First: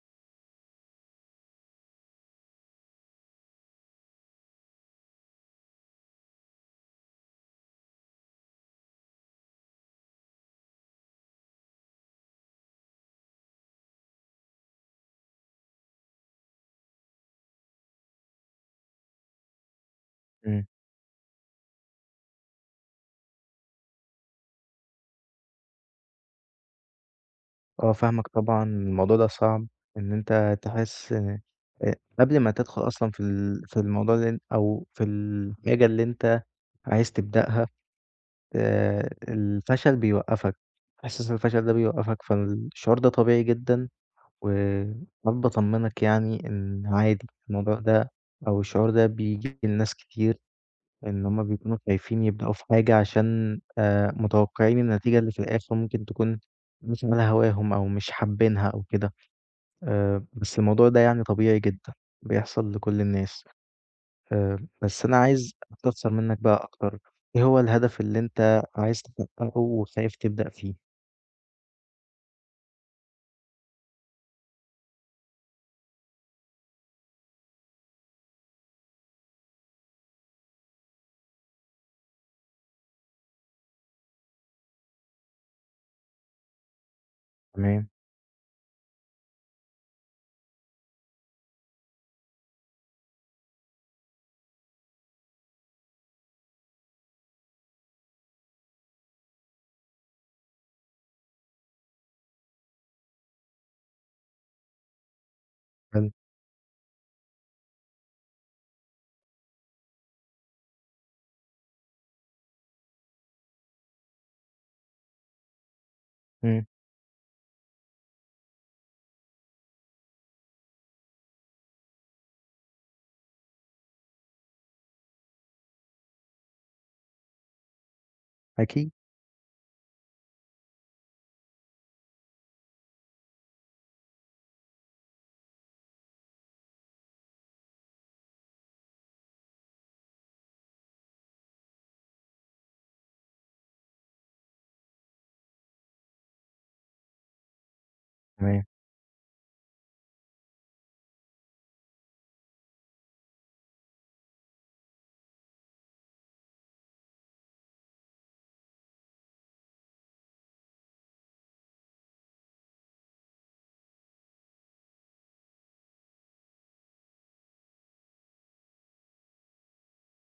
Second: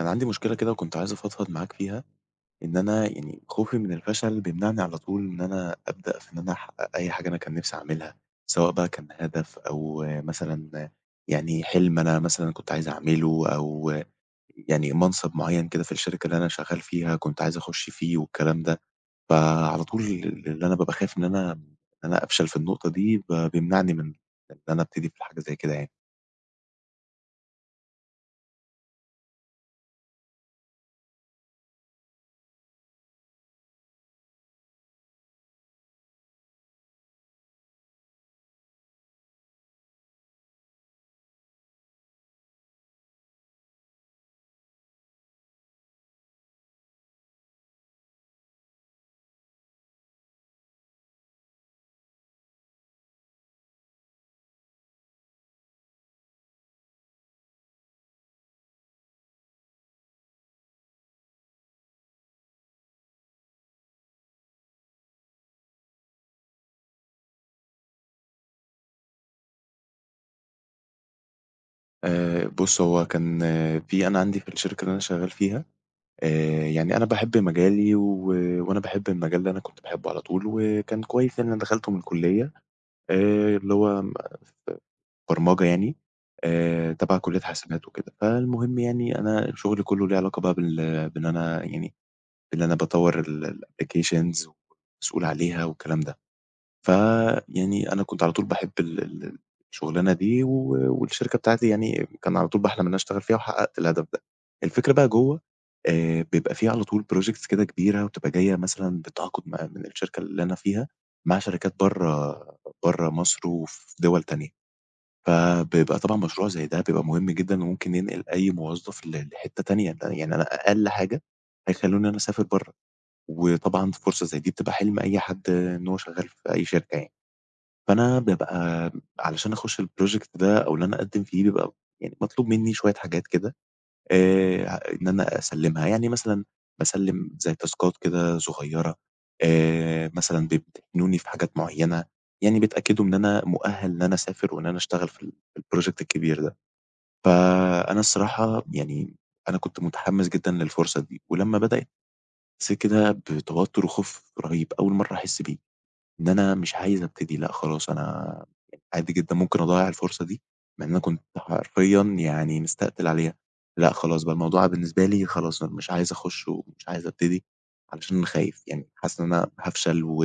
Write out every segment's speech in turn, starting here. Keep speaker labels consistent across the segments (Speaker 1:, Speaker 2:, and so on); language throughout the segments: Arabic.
Speaker 1: أنا عندي مشكلة كده، وكنت عايز أفضفض معاك فيها، إن أنا يعني خوفي من الفشل بيمنعني على طول إن أنا أبدأ في إن أنا أحقق أي حاجة أنا كان نفسي أعملها، سواء بقى كان هدف، أو مثلًا يعني حِلم أنا مثلًا كنت عايز أعمله، أو يعني منصب معيّن كده في الشركة اللي أنا شغّال فيها، كنت عايز أخش فيه والكلام ده، فعلى طول ال
Speaker 2: إمم.
Speaker 1: اللي أنا بابقى خايف إن أنا إن أنا أفشل في النقطة دي، ب بيمنعني من إن أنا ابتدي في الحاجة زي كده يعني.
Speaker 2: آه فاهمَك، طبعًا الموضوع ده صعب، إن أنت تحس ق قبل ما تدخل أصلًا في ال في الموضوع اللي أو في الحاجة اللي أنت عايز تبدأها، آآ، الفشل بيوقفك، حاسس الفشل ده بيوقفك، فالشعور ده طبيعي جدًا، واحب اطمنك يعني، إن عادي الموضوع ده، أو الشعور ده، بييجي لناس كتير، إن هُم بيكونوا خايفين يبدؤوا في حاجة عشان آآ، متوقعين النتيجة اللي في الآخر ممكن تكون مش على هواهم، أو مش حابينها أو كده. آآ، بس الموضوع ده يعني طبيعي جدًا، بيحصل لكُل الناس، آآ، بس أنا عايز أستفسر منَّك بقى أكتر، إيه هو الهدف اللي أنت عايز تحققه وخايف تبدأ فيه؟
Speaker 1: آآ بُص، هو كان في أنا عندي في الشركة اللي أنا شغّال فيها، آآ يعني أنا باحب مجالي، و وأنا باحب المجال ده، أنا كنت باحبه على طول، وكان كويس يعني، أنا دخلته من الكلّية، آآ اللي هو ما ف برمجة يعني، آآ تبع كلّية حسابات
Speaker 2: تمام.
Speaker 1: وكده. فالمهم يعني، أنا شُغلي كلّه ليه علاقة بقى بال بإن أنا يعني، بإن أنا باطوّر ال الapplications ومسؤول عليها والكلام ده. فيعني أنا كنت على طول باحب ال الشُغلانة دي، و والشركة بتاعتي يعني كان على طول باحلم إن أنا اشتغل فيها، وحققت الهدف ده. الفكرة بقى جوّا،
Speaker 2: حلو.
Speaker 1: آآ بيبقى في على طول projects كده كبيرة، وبتبقى جاية مثلًا بالتعاقُد مع من الشركة اللي أنا فيها مع شركات برّا، ب برّا مصر وفي دُول تانية، فبيبقى طبعًا مشروع
Speaker 2: إمم.
Speaker 1: زي ده بيبقى مهم جدًا، وممكن ينقل أي موظّف ل لحتّة تانية، ل يعني أنا أقل حاجة هيخّلوني أنا أسافر برّا، وطبعًا فرصة زي دي بتبقى حِلم أي حد إن هو شغّال ف في أي شركة يعني. فأنا بابقى
Speaker 2: أكيد.
Speaker 1: م علشان أخش الproject ده، أو إن أنا أقدّم فيه، بيبقى م يعني مطلوب منّي شوية حاجات كده، آآ ه إن أنا أسلّمها، يعني مثلًا باسلّم زي تاسكات كده صغيّرة، آآ مثلًا بيمتحنوني في حاجات معيّنة، يعني بتتأكّدوا إن أنا مُؤهّل إن أنا أسافر، وإن أنا أشتغل في ال في الproject الكبير ده. فأنا الصراحة
Speaker 2: تمام.
Speaker 1: يعني م أنا كنت متحمّس جدًا للفرصة دي، ولمّا بدأت حسّيت كده بتوتّر وخوف رهيب، أول مرّة أحس بيه، إن أنا مش عايز ابتدي، لأ، خلاص أنا عادي جدًا ممكن أضيّع الفرصة دي، لإن أنا كنت حرفيًا يعني مستقتل عليها. لأ، خلاص بقى، الموضوع بالنسبة لي خلاص، أنا مش عايز أخش ومش عايز ابتدي، علشان خايف يعني، حاسس إن أنا هافشل، و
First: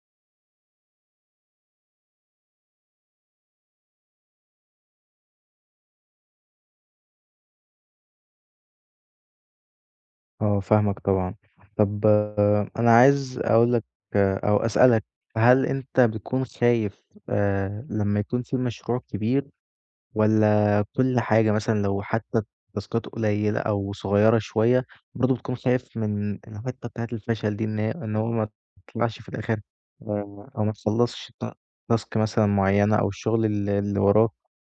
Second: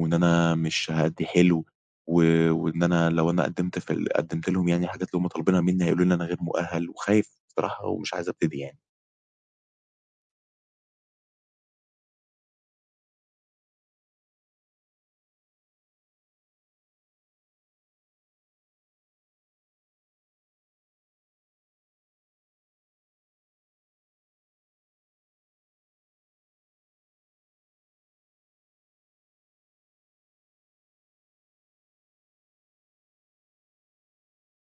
Speaker 1: وإن أنا مش هأدّي حلو، و وإن أنا لو أنا قدّمت في ال قدّمت لهم يعني الحاجات اللي هُم طالبينها منّي، هيقولوا لي إن أنا غير مُؤهّل، وخايف بصراحة ومش عايز ابتدي يعني.
Speaker 2: آه فاهمك طبعًا. طَب أنا عايز أقول لك، أو أسألك، هل أنت بتكون خايف آآ لمّا يكون في مشروع كبير، والاّ كل حاجة مثلًا، لو حتي التاسكات قليلة أو صغيرة شوية، برضه بتكون خايف من الحِتّه بتاعة الفشل دي، إن هي، إن هو ماتطلعش في الآخر، أو ما تخلّصش الت الtask مثلًا مُعيّنة، أو الشغل اللي اللي وراك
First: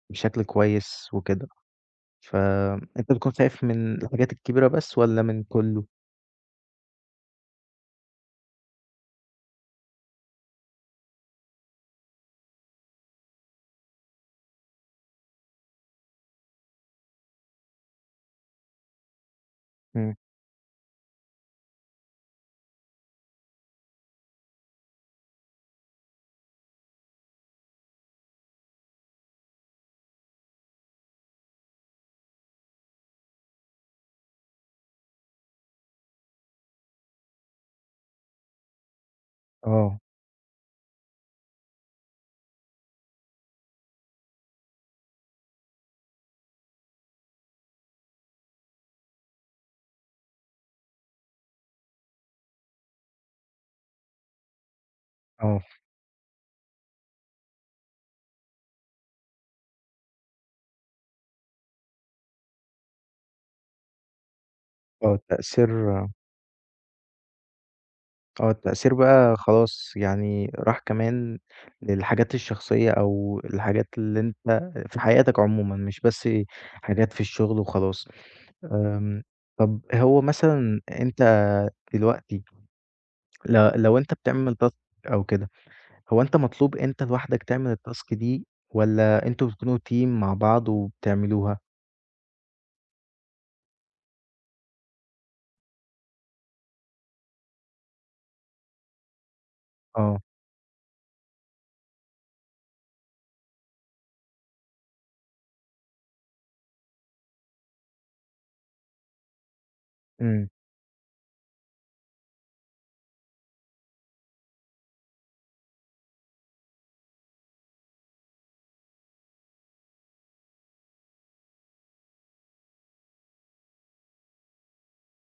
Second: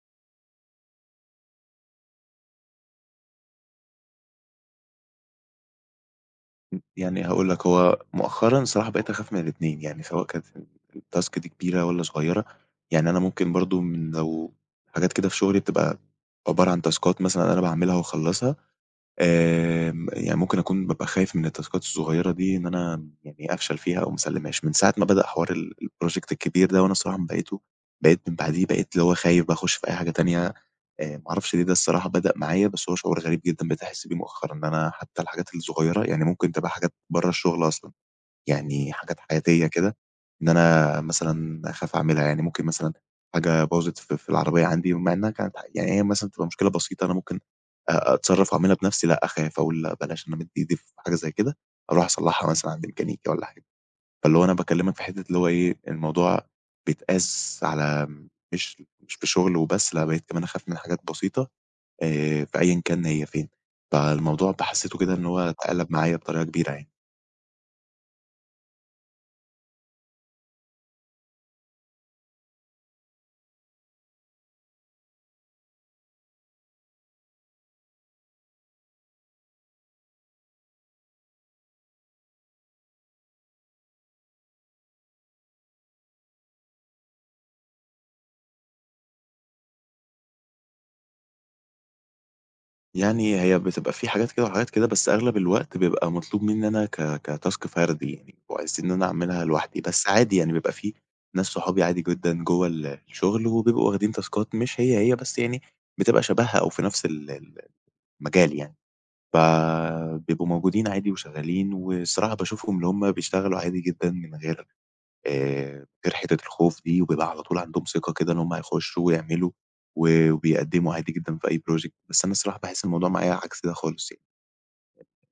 Speaker 2: بشكل كويس وكده؟ ف أنتَ بتكون خايف من الحاجات الكبيرة بس، والّا من كلّه؟
Speaker 1: يعني هاقول لك، هو مؤخرًا صراحة بقيت أخاف من الاتنين، يعني سواء كانت الTask دي كبيرة والًا صغيرة، يعني أنا ممكن برضه من لو حاجات كده في شغلي بتبقى عبارة عن تاسكات مثلًا أنا باعملها واخلصها، آمم
Speaker 2: إمم.
Speaker 1: يعني ممكن أكون بابقى خايف من التاسكات الصغيرة دي، إن أنا يعني أفشل فيها أو ما اسّلمهاش. من ساعة ما بدأ حوار ال الproject الكبير ده، وأنا الصراحة من باقيتة بقيت من بعديه، بقيت اللي هو خايف بقى أخش في أي حاجة تانية، آآ ما اعرفش ليه ده الصراحة بدأ معايا، بس هو شعور غريب جدًا بقيت أحس بيه مؤخرًا، إن أنا حتى الحاجات الصغيرة، يعني ممكن تبقى حاجات برّا الشغل أصلًا، يعني حاجات حياتية كده،
Speaker 2: آه.
Speaker 1: إن أنا مثلًا أخاف أعملها. يعني ممكن مثلًا حاجة باظت في في العربية عندي، مع إنها كانت ح يعني هي مثلًا تبقى مشكلة بسيطة، أنا ممكن أتصرف وأعملها بنفسي، لأ، أخاف أقول لأ بلاش إن أنا أمد إيدي في حاجة زيّ كده، أروح أصلحها مثلًا عند ميكانيكي والّا حاجة. فاللي هو أنا باكلمك في حِتّة اللي هو
Speaker 2: آه.
Speaker 1: إيه، الموضوع بيتقاس على مش، مش في شغل وبس، لأ، بقيت كمان أخاف من حاجات بسيطة، آآ في أيًّا كان هي فين، فالموضوع بقى حسيته كده
Speaker 2: آه
Speaker 1: إن هو اتقلب
Speaker 2: تأثير
Speaker 1: معايا بطريقة كبيرة يعني.
Speaker 2: آه، التأثير بقى خلاص يعني راح كمان للحاجات الشخصّية، أو الحاجات اللي أنت في حياتك عمومًا، مش بس حاجات في الشغل وخلاص. آمم، طَب هو مثلًا أنت دلوقتي، ل لو أنت بتعمل task أو كده، هو أنت مطلوب أنت لوحدك تعمل الtask دي، والّا أنتم بتكونوا team مع بعض وبتعملوها؟
Speaker 1: يعني هي بتبقى في حاجات كده وحاجات كده، بس أغلب الوقت بيبقى مطلوب مني أنا ك كtask فردي يعني، وعايزين إن أنا أعملها لوحدي. بس
Speaker 2: آه.
Speaker 1: عادي يعني، بيبقى في ناس صحابي عادي جدًا جوّا الشغل، وبيبقوا واخدين تاسكات مش هي، هي، بس يعني بتبقى شبهها أو في نفس ال ال المجال يعني. فبيبقوا
Speaker 2: إمم.
Speaker 1: موجودين عادي وشغّالين، والصراحة باشوفهُم، اللي هُم بيشتغلوا عادي جدًا من غيّر آآ، من غير حتّة الخوف دي، وبيبقى على طول عندهم ثقة كده إن هُم هيخشّوا ويعملوا، و وبيقدموا عادي جدًا في أي project، بس أنا الصراحة باحس الموضوع معايا عكس ده خالص يعني.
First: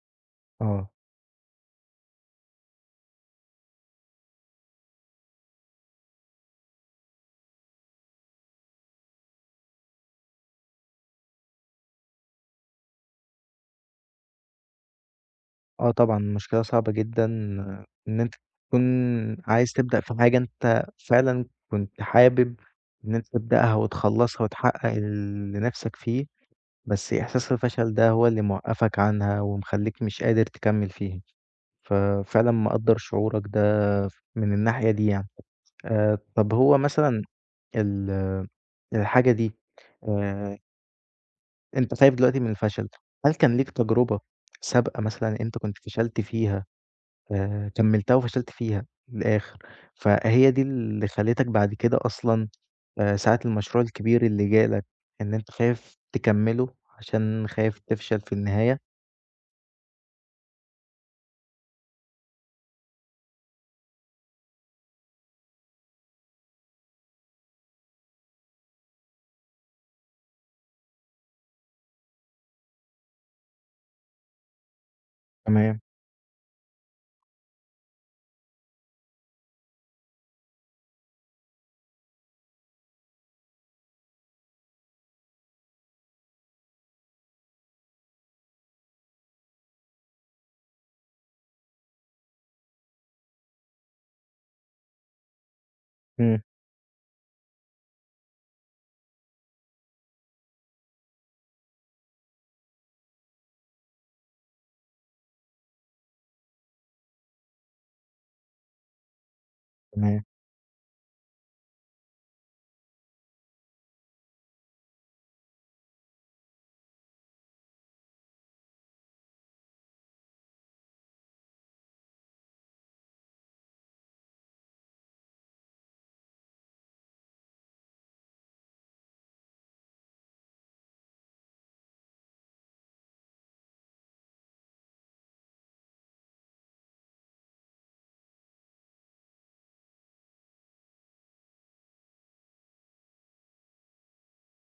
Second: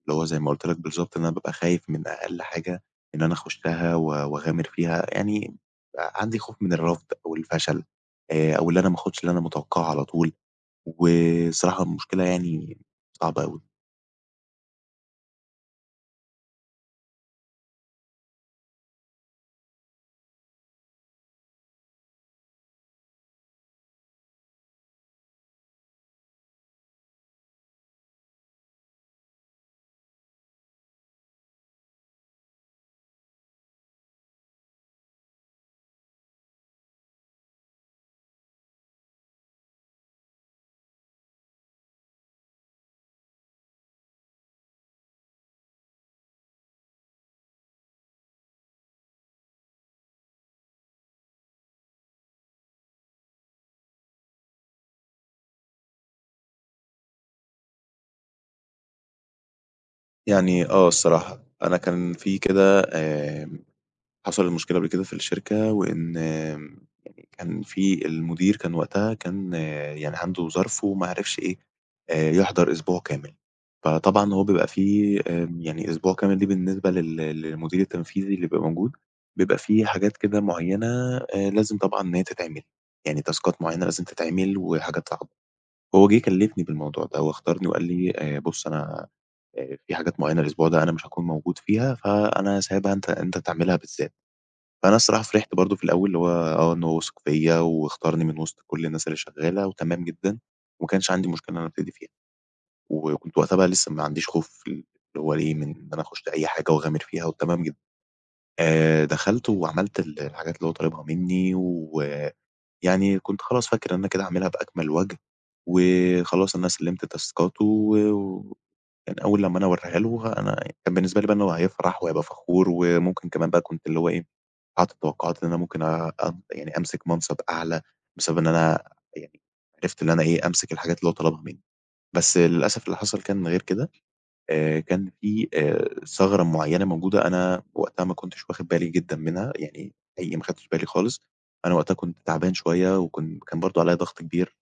Speaker 1: اللي هو زي ما قُلت لك
Speaker 2: آه.
Speaker 1: بالضبط، إن أنا بابقى خايف من أقل حاجة إن أنا اخشّها، و واغامر فيها، يعني آآ، عندي خوف من الرفض أو الفشل، آآ، أو اللي أنا ماخدش اللي أنا متوقعه على طول، وصراحة المشكلة يعني صعبة أوي.
Speaker 2: آه طبعًا، المشكلة صعبة جدًا إن أنت تكون عايز تبدأ في حاجة أنت فعلًا كنت حابب إن أنت تبدأها وتخلّصها وتحقّق اللي نِفْسك فيه، بس إحساس الفشل ده هو اللي موقَّفك عنها ومخلّيك مش قادر تكمِّل فيه، ففعلًا مقدّر شعورك ده ف من الناحية دي يعني. آآ طَب هو مثلًا ال الحاجة دي آآ أنت خايف دلوقتي من الفشل، هل كان ليك تجربة سابقة مثلًا أنت كنت فشلت فيها آآ كمِّلتها وفشلت فيها للآخِر، فهي دي اللي خلّتك بعد كده أصلًا آآ ساعة المشروع الكبير اللي جالك إن أنت خايف تكمِّله عشان خايف تفشل في النهاية؟
Speaker 1: يعني آه الصراحة، أنا كان في كده آمم حصل مشكلة قبل كده في الشركة وإن م كان في المدير كان وقتها كان يعني عنده ظرف وما عرفش إيه، آآ يحضر أسبوع كامل، فطبعًا هو بيبقى في آآ
Speaker 2: تمام.
Speaker 1: يعني أسبوع كامل ليه بالنسبة لل للمدير التنفيذي اللي يبقى موجود، بيبقى في حاجات كده معيّنة آآ لازم طبعًا أن هى تتعمل. يعني تاسكات معيّنة لازم تتعمل وحاجات صعبة. وهو جِه كلِّفني بالموضوع ده و اختارني وقال لي: "آآ بُص، أنا آآ في حاجات معيّنة الأسبوع ده أنا مش هاكون موجود فيها، فأنا سايبها أنت أنت تعملها بالذات." فأنا الصراحة فرحت برضه في الأول اللي هو
Speaker 2: إمم.
Speaker 1: آه، إن هو وِثِق فيّا واختارني من وِسط كل الناس اللي شغّالة وتمام جدًا وما كانش عندي مشكلة إن أنا أبتدي فيها وكنت وقتها بقى لسّه ما عنديش خوف في ال اللي هو ليه من إن أنا أخُش في أي حاجة وأغامر فيها و تمام جدًا. آآ دخلت وعملت ال
Speaker 2: تمام.
Speaker 1: الحاجات اللي هو طالبها منّي ويعني كنت خلاص فاكر إن كده هاعملها بأكمَل وَجْه وخلاص أنا سلِّمت تاسكاته و يعني أول لمّا أنا هاواريها له ه أنا بالنسبة لي بقى إن هو هيفرح وهيبقى فخور وممكن كمان بقى كنت اللي هو إيه، حاطط التوقُّعات إن أنا ممكن أب يعني أمسك منصب أعلى بسبب إن أنا يعني عرفت اللي أنا إيه، أمسك الحاجات اللي هو طلبها منّي. بس للأسف اللي حصل كان غير كده، آآ كان في آآ ثغرة معيّنة موجودة، أنا وقتها ما كنتش واخِد بالي جدًا منها، يعني أي ما أخدتش بالي خالص، أنا وقتها كنت تعبان شوية وكن كان برضه عليّا ضَغْط كبير،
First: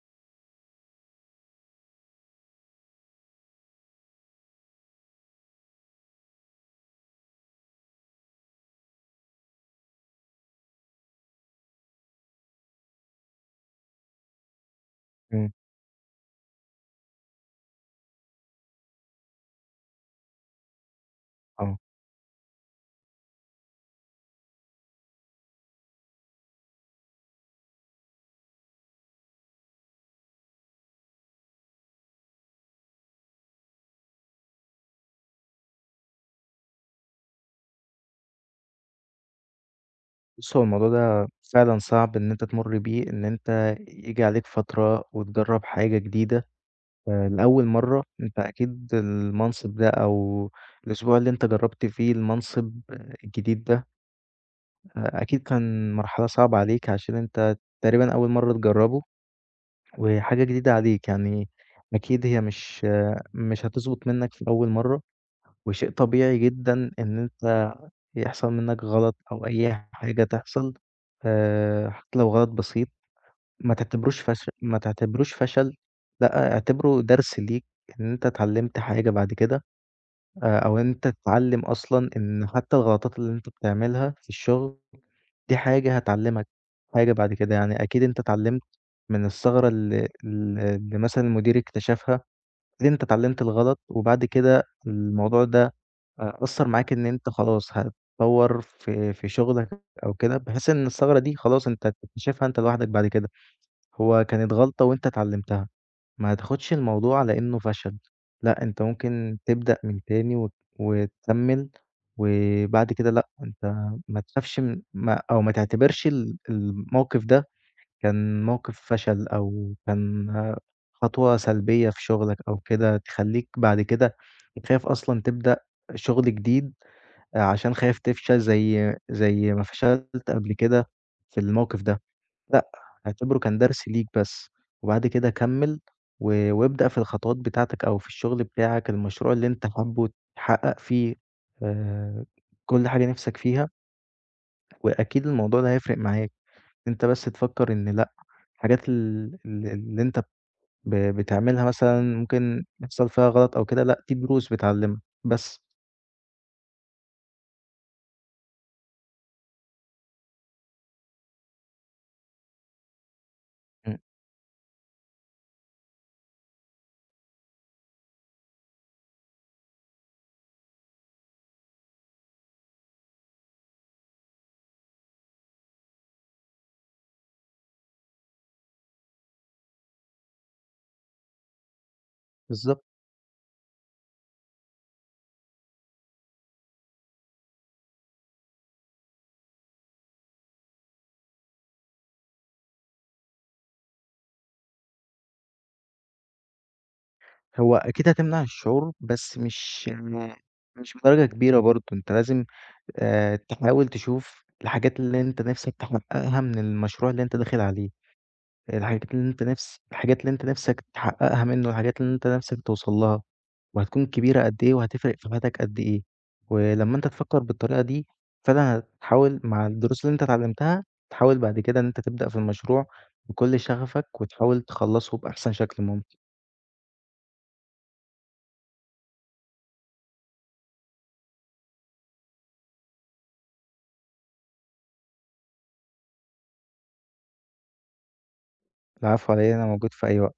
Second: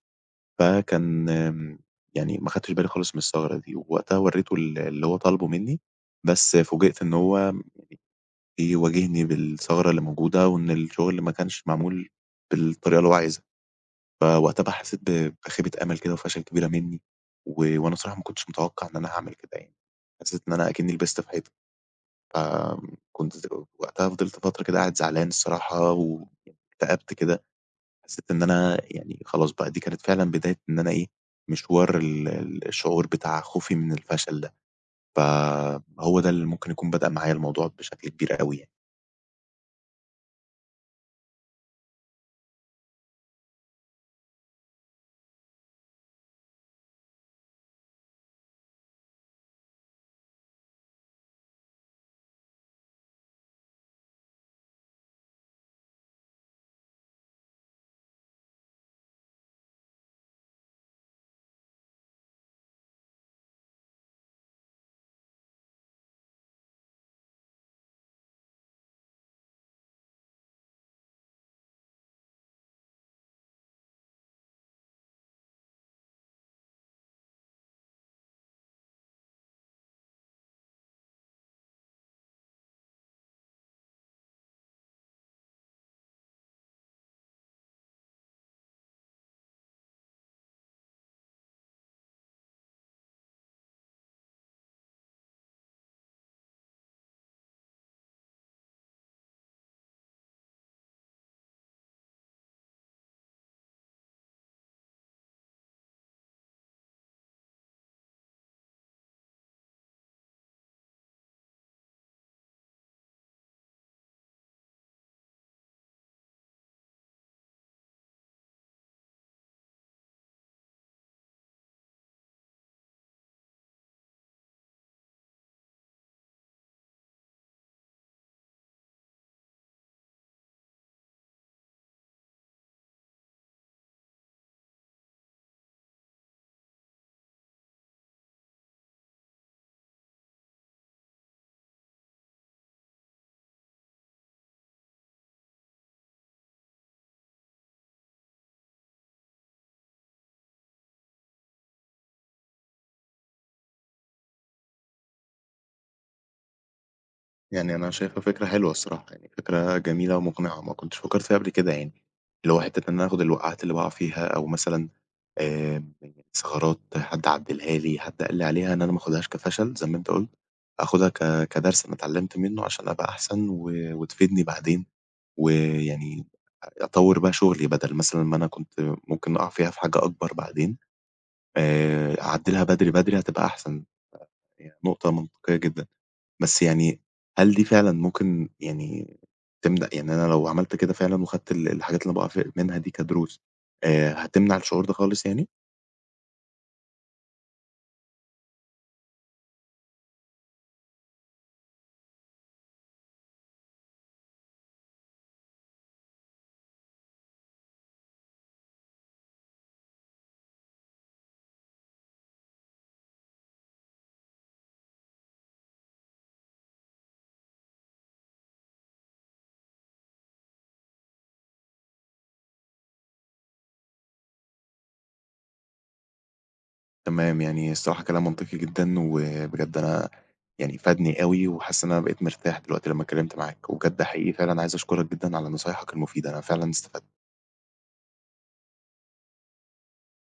Speaker 1: فكان م يعني ما أخدتش بالي خالص من الثغرة دي ووقتها ورّيته ال اللي هو طالبُه منّي، بس فوجئت إن هو م بيواجهني بالثغرة اللي موجودة وإن الشُغل ما كانش معمول بالطريقة اللي هو عايزها. فوقتها بقى حسّيت ب
Speaker 2: إمم.
Speaker 1: بخيبة أمل كده وفشل كبيرة منّي و وأنا صراحة ما كنتش متوقَّع إن أنا هاعمل كده يعني، حسّيت إن أنا أكنّي لبست في حيطة.
Speaker 2: آه.
Speaker 1: ف آمم كنت ز وقتها فضلت فترة كده قاعد زعلان الصراحة واكتأبت كده، حسّيت إن أنا يعني خلاص بقى دي كانت فعلًا بداية إن أنا إيه، مشوار ال ال الشعور بتاع خوفي من الفشل ده، فهو ده اللي ممكن يكون بدأ معايا الموضوع بشكل كبير أوي يعني.
Speaker 2: بُص هو الموضوع ده فعلًا صعب إن أنت تمُر بيه، إن أنت ييجي عليك فترة وتجرّب حاجة جديدة آآ لأول مَرّة أنت أكيد المنصب ده أو الأسبوع اللي أنت جرّبت فيه المنصب الجديد ده أ أكيد كان مرحلة صعبة عليك عشان أنت تقريبًا أول مَرّة تجرّبه وحاجة جديدة عليك يعني أكيد هي مش، مش هتظبط منّك في أول مَرّة، وشيء طبيعي جدًا إن أنت يحصل منّك غلط أو أي حاجة تحصل آآ حتّى لو غلط بسيط ما تعتبروش فش ما تعتبروش فشل لأ، اعتبره درس ليك إن أنت اتعلّمت حاجة بَعد كده، آآ أو أنت تتعلّم أصلًا إن حتّى الغلطات اللي أنت بتعملها في الشُغل دي حاجة هتعلّمك حاجة بَعد كده. يعني أكيد أنت اتعلّمت من الثغرة ال ال اللي مثلًا المدير اكتشفها، أكيد أنت اتعلّمت الغلط وبَعد كده الموضوع ده أ أثّر معاك إن أنت خلاص هتطوّر في في شُغلك أو كده بحيث إن الثغرة دي خلاص أنت هتكتشفها أنت لوحدك بَعد كده. هو كانت غلطة وأنت اتعلّمتها ما تاخُدش الموضوع على إنّه فشل لأ، أنت ممكن تبدأ من تاني وت وتكمّل وبَعد كده لأ، أنت ما تخافش من ما أو ما تعتبرش ال الموقِف ده كان موقِف فشل أو كان خطوة سلبية في شُغلك أو كده تخلّيك بَعد كده تخاف أصلًا تبدأ شُغل جديد آآ عشان خايف تفشل زي زي ما فشلت قبل كده في الموقِف ده، لأ، اعتبره كان درس ليك بس، وبَعد كده كمّل و وابدأ في الخطوات بتاعتك أو في الشُغل بتاعك المشروع اللي أنت حابّه تحقق فيه آآ كل حاجة نِفْسك فيها وأكيد الموضوع ده هيفرق معاك أنت بس تفكّر إن لأ، الحاجات ال ال اللي أنت ب ب بتعملها مثلًا ممكن يحصل فيها غلط أو كده لأ، دي دروس بتعلّمك. بس.
Speaker 1: يعني أنا شايفها فكرة حلوة الصراحة، يعني فكرة جميلة ومقنعة، وما كنتش فكرت فيها قبل كده. يعني اللي هو حتّة إن انا آخد الوقعات اللي باقع
Speaker 2: إمم.
Speaker 1: فيها، أو مثلًا آآ الثغرات، حد عدّلها لي، حد قال لي عليها، إن أنا ما آخدهاش كفشل زي ما أنت قُلت، أخدها ك كدرس أنا اتعلمت منّه عشان أبقى أحسن، و وتفيدني بعدين، ويعني آآ أطور بقى شغّلي، بدل مثلًا ما أنا كنت ممكن أقع فيها في حاجة أكبر بعدين، آآ أعدلها
Speaker 2: بالضبط.
Speaker 1: بدري بدري، هتبقى أحسن، يعني نقطة منطقية جدًا، بس يعني هل دي فعلًا ممكن، يعني، تمنع يعني أنا لو عملت كده فعلًا، وخدت ال الحاجات اللي باقع في منها دي كدروس، آآ هتمنع الشعور ده خالص يعني؟
Speaker 2: هو أكيد هتمنع الشعور، بس مش م مش بدرجة كبيرة برضه. أنت لازم آآ تحاول تشوف الحاجات اللي أنت نفسك تحققها من المشروع اللي أنت داخل عليه، الحاجات اللي أنت نفس الحاجات اللي أنت نفسك تحققها منّه، والحاجات اللي أنت نفسك توصّل لها، وهتكون كبيرة قد إيه، وهتفرِق في حياتك قد إيه. ولمّا أنت تفكر بالطريقة دي فعلًا، هتحاول مع الدروس اللي أنت اتعلمتها، تحاول بعد كده إن أنت تبدأ في المشروع بكل شغفك، وتحاول تخلصه بأحسن شكل ممكن.
Speaker 1: تمام، يعني الصراحة كلام منطقي جدًا، وبجد أنا يعني فادني أوي، وحاسس إن أنا بقيت مرتاح دلوقتي لمّا اتكلمت معاك، وبجد حقيقي فعلًا عايز أشكرك جدًا على نصايحك المفيدة، أنا فعلًا استفدت.
Speaker 2: العفو علي إيه، أنا موجود في أي وقت.